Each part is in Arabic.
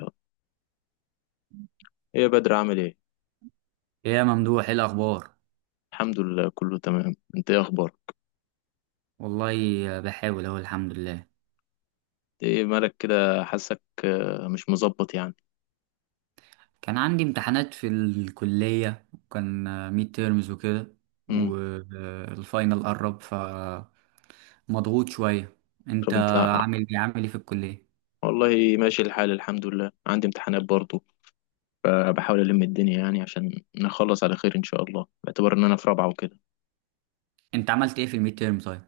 ايه يا بدر، عامل ايه؟ ايه يا ممدوح، ايه الاخبار؟ الحمد لله، كله تمام. انت ايه اخبارك؟ والله بحاول اهو، الحمد لله. إنت ايه مالك كده؟ حاسك مش مظبط يعني. كان عندي امتحانات في الكلية، وكان ميد تيرمز وكده، امم. والفاينل قرب، ف مضغوط شوية. انت طب انت. عامل ايه؟ عامل ايه في الكلية؟ والله ماشي الحال، الحمد لله. عندي امتحانات برضو. بحاول الم الدنيا يعني، عشان نخلص على خير ان شاء الله، باعتبار ان انا في رابعه وكده. انت عملت ايه في الميد تيرم طيب؟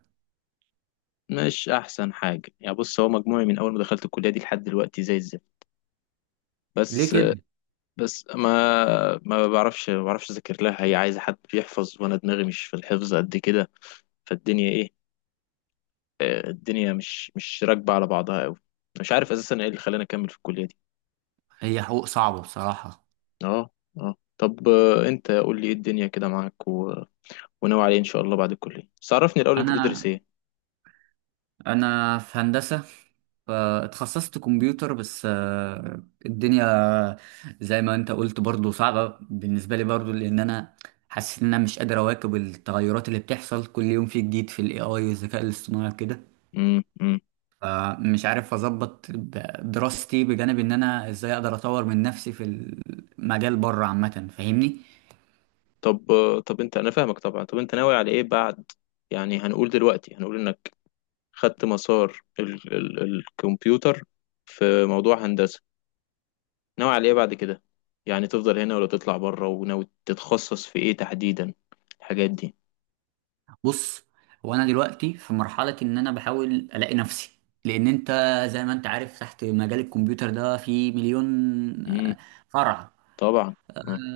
مش احسن حاجه يعني. بص، هو مجموعي من اول ما دخلت الكليه دي لحد دلوقتي زي الزفت. ليه بس. كده؟ بس ما بعرفش اذاكر لها. هي عايزه حد بيحفظ، وانا دماغي مش في الحفظ قد كده. فالدنيا ايه؟ الدنيا مش راكبة على بعضها قوي. مش عارف اساسا ايه اللي خلاني اكمل في الكلية دي. هي حقوق صعبة بصراحة. اه. اه. طب انت قول لي ايه الدنيا كده معاك، و... وناوي عليه ان شاء الله بعد الكلية. بس عرفني الاول، انت بتدرس انا ايه؟ انا في هندسه، فاتخصصت كمبيوتر، بس الدنيا زي ما انت قلت برضو صعبه بالنسبه لي، برضو لان انا حاسس ان انا مش قادر اواكب التغيرات اللي بتحصل كل يوم، في جديد في الاي اي والذكاء الاصطناعي كده. امم، امم. فمش عارف اظبط دراستي، بجانب ان انا ازاي اقدر اطور من نفسي في المجال بره عامه، فاهمني؟ طب انا فاهمك طبعا. طب انت ناوي على ايه بعد؟ يعني هنقول انك خدت مسار الكمبيوتر في موضوع هندسة. ناوي على ايه بعد كده؟ يعني تفضل هنا ولا تطلع بره؟ وناوي تتخصص في ايه تحديدا؟ الحاجات دي؟ بص، هو انا دلوقتي في مرحله ان انا بحاول الاقي نفسي، لان انت زي ما انت عارف تحت مجال الكمبيوتر ده في مليون امم. آه، فرع. طبعا.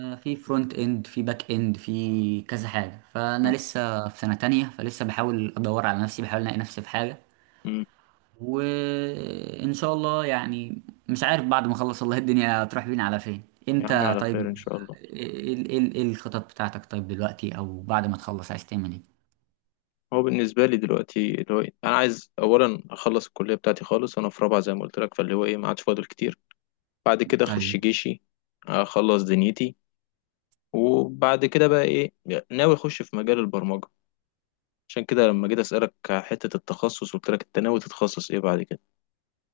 في فرونت اند، في باك اند، في كذا حاجه. فانا مم. لسه في سنه تانية، فلسه بحاول ادور على نفسي، بحاول الاقي نفسي في حاجه. مم. وان شاء الله يعني، مش عارف بعد ما اخلص والله الدنيا هتروح بينا على فين. يا عم، انت على طيب، خير ان شاء الله. ايه إيه الخطط بتاعتك طيب دلوقتي، او بعد ما تخلص عايز تعمل ايه؟ هو بالنسبه لي دلوقتي، اللي هو انا عايز اولا اخلص الكليه بتاعتي خالص. انا في رابعه زي ما قلت لك، فاللي هو ايه، ما عادش فاضل كتير. بعد كده اخش ايوه. جيشي. اخلص دنيتي. وبعد كده بقى ايه؟ ناوي اخش في مجال البرمجه. عشان كده لما جيت اسالك على حته التخصص، قلت لك انت ناوي تتخصص ايه بعد كده.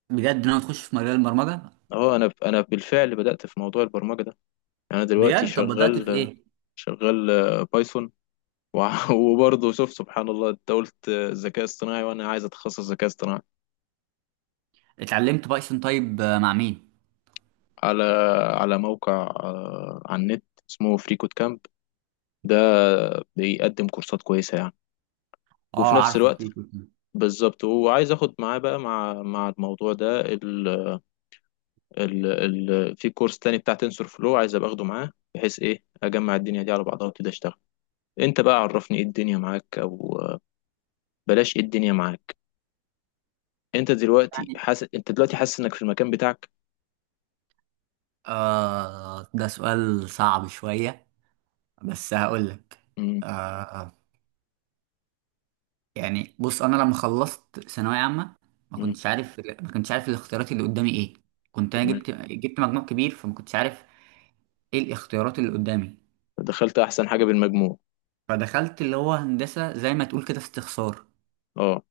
بجد ناوي تخش في مجال البرمجة؟ اهو انا بالفعل بدات في موضوع البرمجه ده. يعني انا دلوقتي بجد؟ طب بدأت في شغال. ايه؟ شغال بايثون. وبرضه شوف سبحان الله، انت قلت ذكاء اصطناعي وانا عايز اتخصص ذكاء اصطناعي. اتعلمت بايثون طيب مع مين؟ على على موقع، على النت اسمه فريكوت كامب. ده بيقدم كورسات كويسة يعني. وفي اه نفس عارفه، الوقت، في كتير. بالظبط. وعايز اخد معاه بقى، مع الموضوع ده ال ال ال في كورس تاني بتاع تنسور فلو. عايز ابقى اخده معاه بحيث ايه اجمع الدنيا دي على بعضها وابتدي اشتغل. انت بقى عرفني، ايه الدنيا معاك، او بلاش ايه الدنيا معاك. يعني انت دلوقتي حاسس انك في المكان بتاعك؟ آه، ده سؤال صعب شوية، بس هقول لك. امم، آه. يعني بص، انا لما خلصت ثانوية عامة امم. ما كنتش عارف الاختيارات اللي قدامي ايه. كنت انا تمام. جبت مجموع كبير، فما كنتش عارف ايه الاختيارات اللي قدامي. دخلت احسن حاجة بالمجموع. فدخلت اللي هو هندسة، زي ما تقول كده استخسار. اه.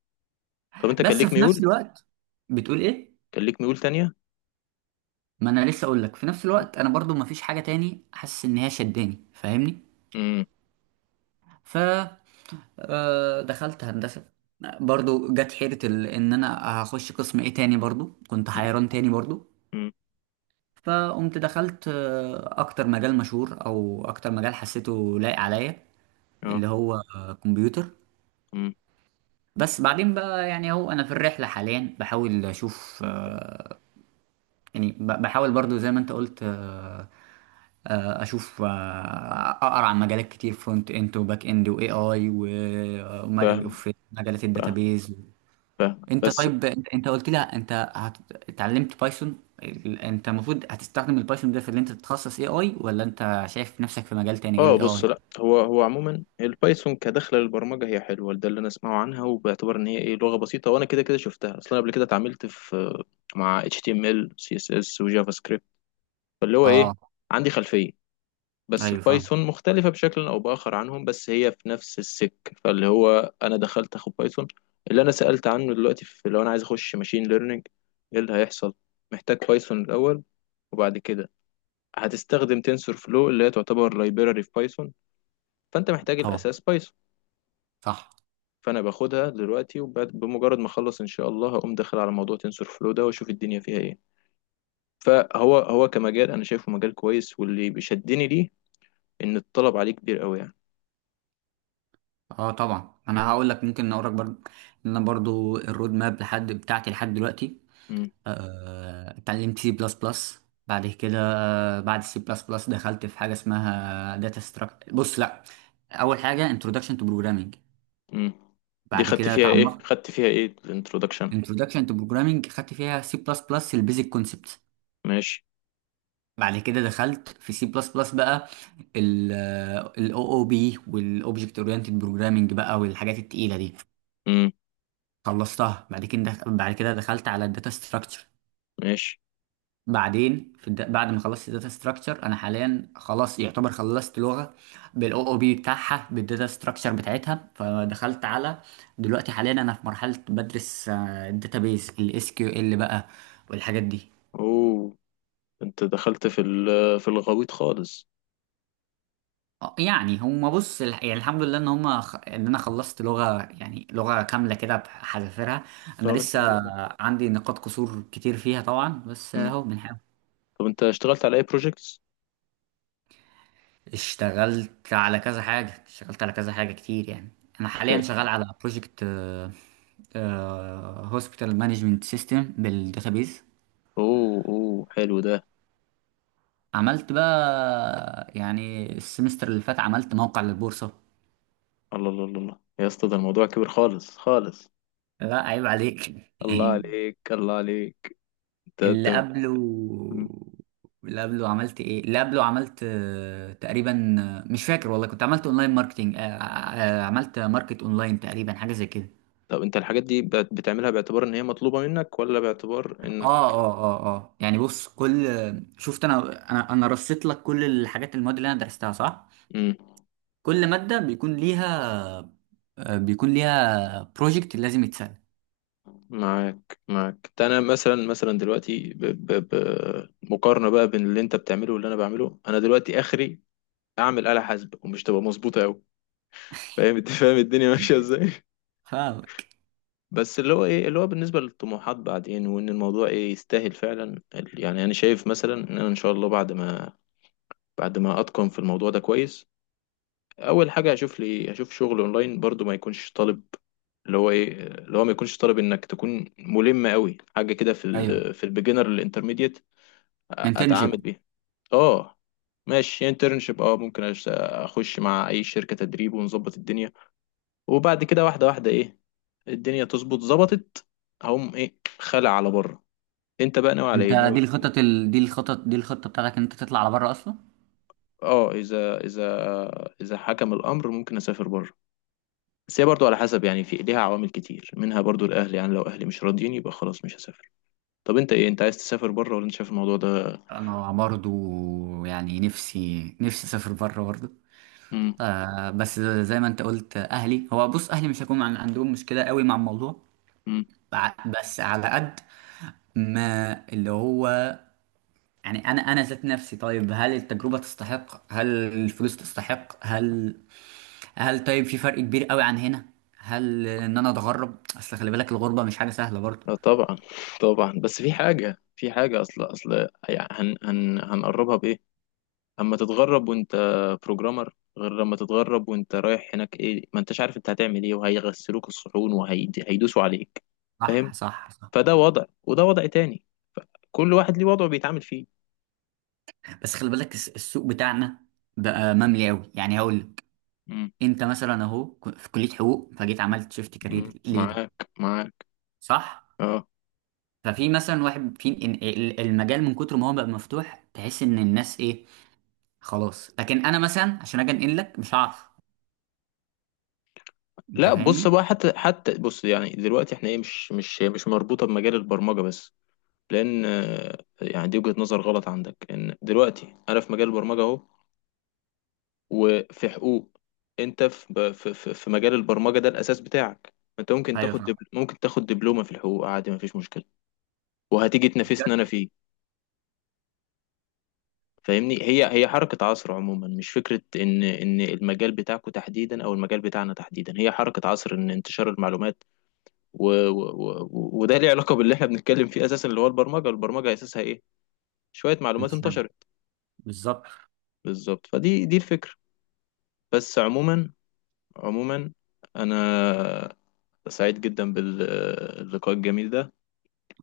طب انت كان بس ليك في نفس ميول؟ الوقت، بتقول ايه؟ كان ليك ميول تانية؟ ما انا لسه اقول لك، في نفس الوقت انا برضو ما فيش حاجه تاني حاسس ان هي شداني، فاهمني؟ امم، ف دخلت هندسه، برضو جت حيره ان انا هخش قسم ايه تاني، برضو كنت امم، حيران تاني برضو. امم. فقمت دخلت اكتر مجال مشهور او اكتر مجال حسيته لايق عليا، اه. اللي هو كمبيوتر. امم. بس بعدين بقى يعني اهو انا في الرحله حاليا بحاول اشوف يعني بحاول برضو زي ما انت قلت، اشوف اقرا عن مجالات كتير، فرونت اند وباك اند واي اي، فاهم. وفي مجالات فاهم، الداتابيز. فاهم، انت بس. طيب، انت قلت لي انت اتعلمت بايثون. انت المفروض هتستخدم البايثون ده في اللي انت تتخصص اي اي، ولا انت شايف نفسك في مجال تاني غير اه، الاي بص، اي؟ لا، هو عموما البايثون كدخله للبرمجه هي حلوه، ده اللي انا اسمعه عنها. وباعتبار ان هي لغه بسيطه، وانا كده كده شفتها اصلا قبل كده، اتعاملت في مع HTML CSS وجافا سكريبت. فاللي هو ايه، اه. عندي خلفيه. بس ايوه فاهم. البايثون مختلفه بشكل او باخر عنهم، بس هي في نفس السك... فاللي هو انا دخلت اخد بايثون. اللي انا سالت عنه دلوقتي، في لو انا عايز اخش ماشين ليرنينج، ايه اللي هيحصل؟ محتاج بايثون الاول. وبعد كده هتستخدم تنسور فلو اللي هي تعتبر لايبراري في بايثون. فانت محتاج طبعا. الاساس بايثون. صح. فانا باخدها دلوقتي. وبمجرد ما اخلص ان شاء الله، هقوم داخل على موضوع تنسور فلو ده، واشوف الدنيا فيها ايه. فهو كمجال انا شايفه مجال كويس، واللي بيشدني ليه ان الطلب عليه كبير قوي يعني. اه طبعا، انا هقول لك، ممكن اقول لك برضو ان انا برضو الرود ماب بتاعتي لحد دلوقتي. امم، اتعلمت سي بلس بلس، بعد كده بعد سي بلس بلس دخلت في حاجه اسمها داتا ستراكشر. بص لا، اول حاجه انتروداكشن تو بروجرامنج، امم. دي بعد خدت كده فيها ايه اتعمقت. خدت فيها ايه الانترودكشن؟ انتروداكشن تو بروجرامنج خدت فيها سي بلس بلس البيزك كونسبت. ماشي. بعد كده دخلت في سي بلس بلس بقى، الاو او بي والاوبجكت اورينتد بروجرامنج بقى، والحاجات التقيله دي امم. خلصتها. بعد كده دخلت على الداتا ستراكشر. ماشي. بعدين في بعد ما خلصت الداتا ستراكشر انا حاليا خلاص يعتبر خلصت لغه بالاو او بي بتاعها، بالداتا ستراكشر بتاعتها. فدخلت على، دلوقتي حاليا انا في مرحله بدرس الداتابيز، الاس كيو ال بقى والحاجات دي. اوه. انت دخلت في الغويط خالص. يعني هما بص يعني الحمد لله ان ان انا خلصت لغه، يعني لغه كامله كده بحذافيرها. انا طب لسه الحمد لله. عندي نقاط قصور كتير فيها طبعا، بس امم. اهو بنحاول. طب انت اشتغلت على اي بروجكتس؟ اشتغلت على كذا حاجة، اشتغلت على كذا حاجة كتير يعني. أنا حاليا شغال على بروجكت هوسبيتال مانجمنت سيستم بالداتابيز. اوه، اوه، حلو ده. عملت بقى يعني السمستر اللي فات عملت موقع للبورصة. الله، الله، الله، الله. يا اسطى، ده الموضوع كبير خالص خالص. لا عيب عليك. الله عليك، الله عليك. انت اللي انت قبله، مم. اللي قبله عملت ايه؟ اللي قبله عملت تقريبا، مش فاكر والله، كنت عملت اونلاين ماركتينج، عملت ماركت اونلاين تقريبا، حاجة زي كده. طب انت الحاجات دي بتعملها باعتبار ان هي مطلوبة منك، ولا باعتبار انك... اه يعني بص، شفت انا، انا رصيت لك كل الحاجات، المواد اللي انا درستها صح؟ مم. كل ماده بيكون ليها بيكون ليها بروجكت لازم يتسال. معاك، معاك ده. انا مثلا دلوقتي مقارنة بقى بين اللي انت بتعمله واللي انا بعمله، انا دلوقتي اخري اعمل آلة حاسبة ومش تبقى مظبوطة قوي. فاهم؟ انت فاهم الدنيا ماشية ازاي؟ فاهمك. بس اللي هو ايه، اللي هو بالنسبة للطموحات بعدين، وان الموضوع ايه يستاهل فعلا يعني انا شايف مثلا ان انا ان شاء الله بعد ما بعد ما اتقن في الموضوع ده كويس، اول حاجة هشوف شغل اونلاين برضو، ما يكونش طالب. اللي هو ايه، اللي هو ما يكونش طالب انك تكون ملم قوي حاجة كده، ايوه، في البيجنر الانترميديت انترنشيب. اتعامل بيها. اه. ماشي انترنشيب، اه، ممكن اخش مع اي شركة تدريب ونظبط الدنيا. وبعد كده واحدة واحدة ايه، الدنيا تظبط ظبطت، هقوم ايه خلع على بره. انت بقى ناوي على انت ايه؟ ناوي... دي دي دي الخطه بتاعتك ان انت تطلع على بره اصلا؟ اه، اذا حكم الامر ممكن اسافر بره. بس هي برضو على حسب يعني، في ليها عوامل كتير، منها برضو الاهل. يعني لو اهلي مش راضيين يبقى خلاص مش هسافر. طب انت ايه، انت عايز تسافر بره ولا انت شايف الموضوع ده؟ انا برضو يعني نفسي اسافر بره برضو. امم، آه بس زي ما انت قلت، اهلي هو بص اهلي مش هيكون عندهم مشكله قوي مع الموضوع. امم. بس على قد ما اللي هو، يعني انا انا ذات نفسي طيب، هل التجربه تستحق؟ هل الفلوس تستحق؟ هل طيب في فرق كبير قوي عن هنا؟ هل ان انا اتغرب، اصل خلي بالك الغربه مش حاجه سهله برضه. لا طبعا. طبعا، بس في حاجة اصل اصل يعني، هن هن هنقربها بايه؟ اما تتغرب وانت بروجرامر، غير لما تتغرب وانت رايح هناك ايه، ما انتش عارف انت هتعمل ايه، وهيغسلوك الصحون وهيدوسوا عليك. فاهم. صح. فده وضع، وده وضع تاني. كل واحد ليه وضعه بيتعامل فيه. بس خلي بالك، السوق بتاعنا بقى مملي قوي، يعني هقول لك. مم. انت مثلا اهو، في كليه حقوق، فجيت عملت شيفت مم. كارير ليه؟ معاك، معاك. صح. اه. ففي مثلا واحد في المجال، من كتر ما هو بقى مفتوح تحس ان الناس ايه، خلاص. لكن انا مثلا عشان اجي انقل لك مش هعرف، انت لا، بص فاهمني. بقى، حتى حتى بص يعني، دلوقتي احنا ايه، مش مربوطه بمجال البرمجه بس. لان يعني دي وجهة نظر غلط عندك، لان دلوقتي انا في مجال البرمجه اهو، وفي حقوق. انت في مجال البرمجه ده الاساس بتاعك. انت ايوه فاهم. ممكن تاخد دبلومه في الحقوق عادي، مفيش مشكله. وهتيجي تنافسني بجد. انا فيه. فاهمني، هي حركه عصر عموما، مش فكره ان المجال بتاعكو تحديدا او المجال بتاعنا تحديدا. هي حركه عصر ان انتشار المعلومات و... و... وده ليه علاقه باللي احنا بنتكلم فيه اساسا. اللي هو البرمجه، البرمجه اساسها ايه؟ شويه انت معلومات شايف. انتشرت. بالظبط. بالظبط، دي الفكره. بس عموما، عموما، انا سعيد جدا باللقاء الجميل ده.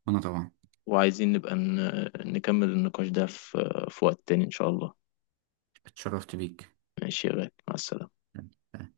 وانا طبعا. وعايزين نبقى نكمل النقاش ده في وقت تاني إن شاء الله. اتشرفت بيك. ماشي يا غالي، مع السلامة.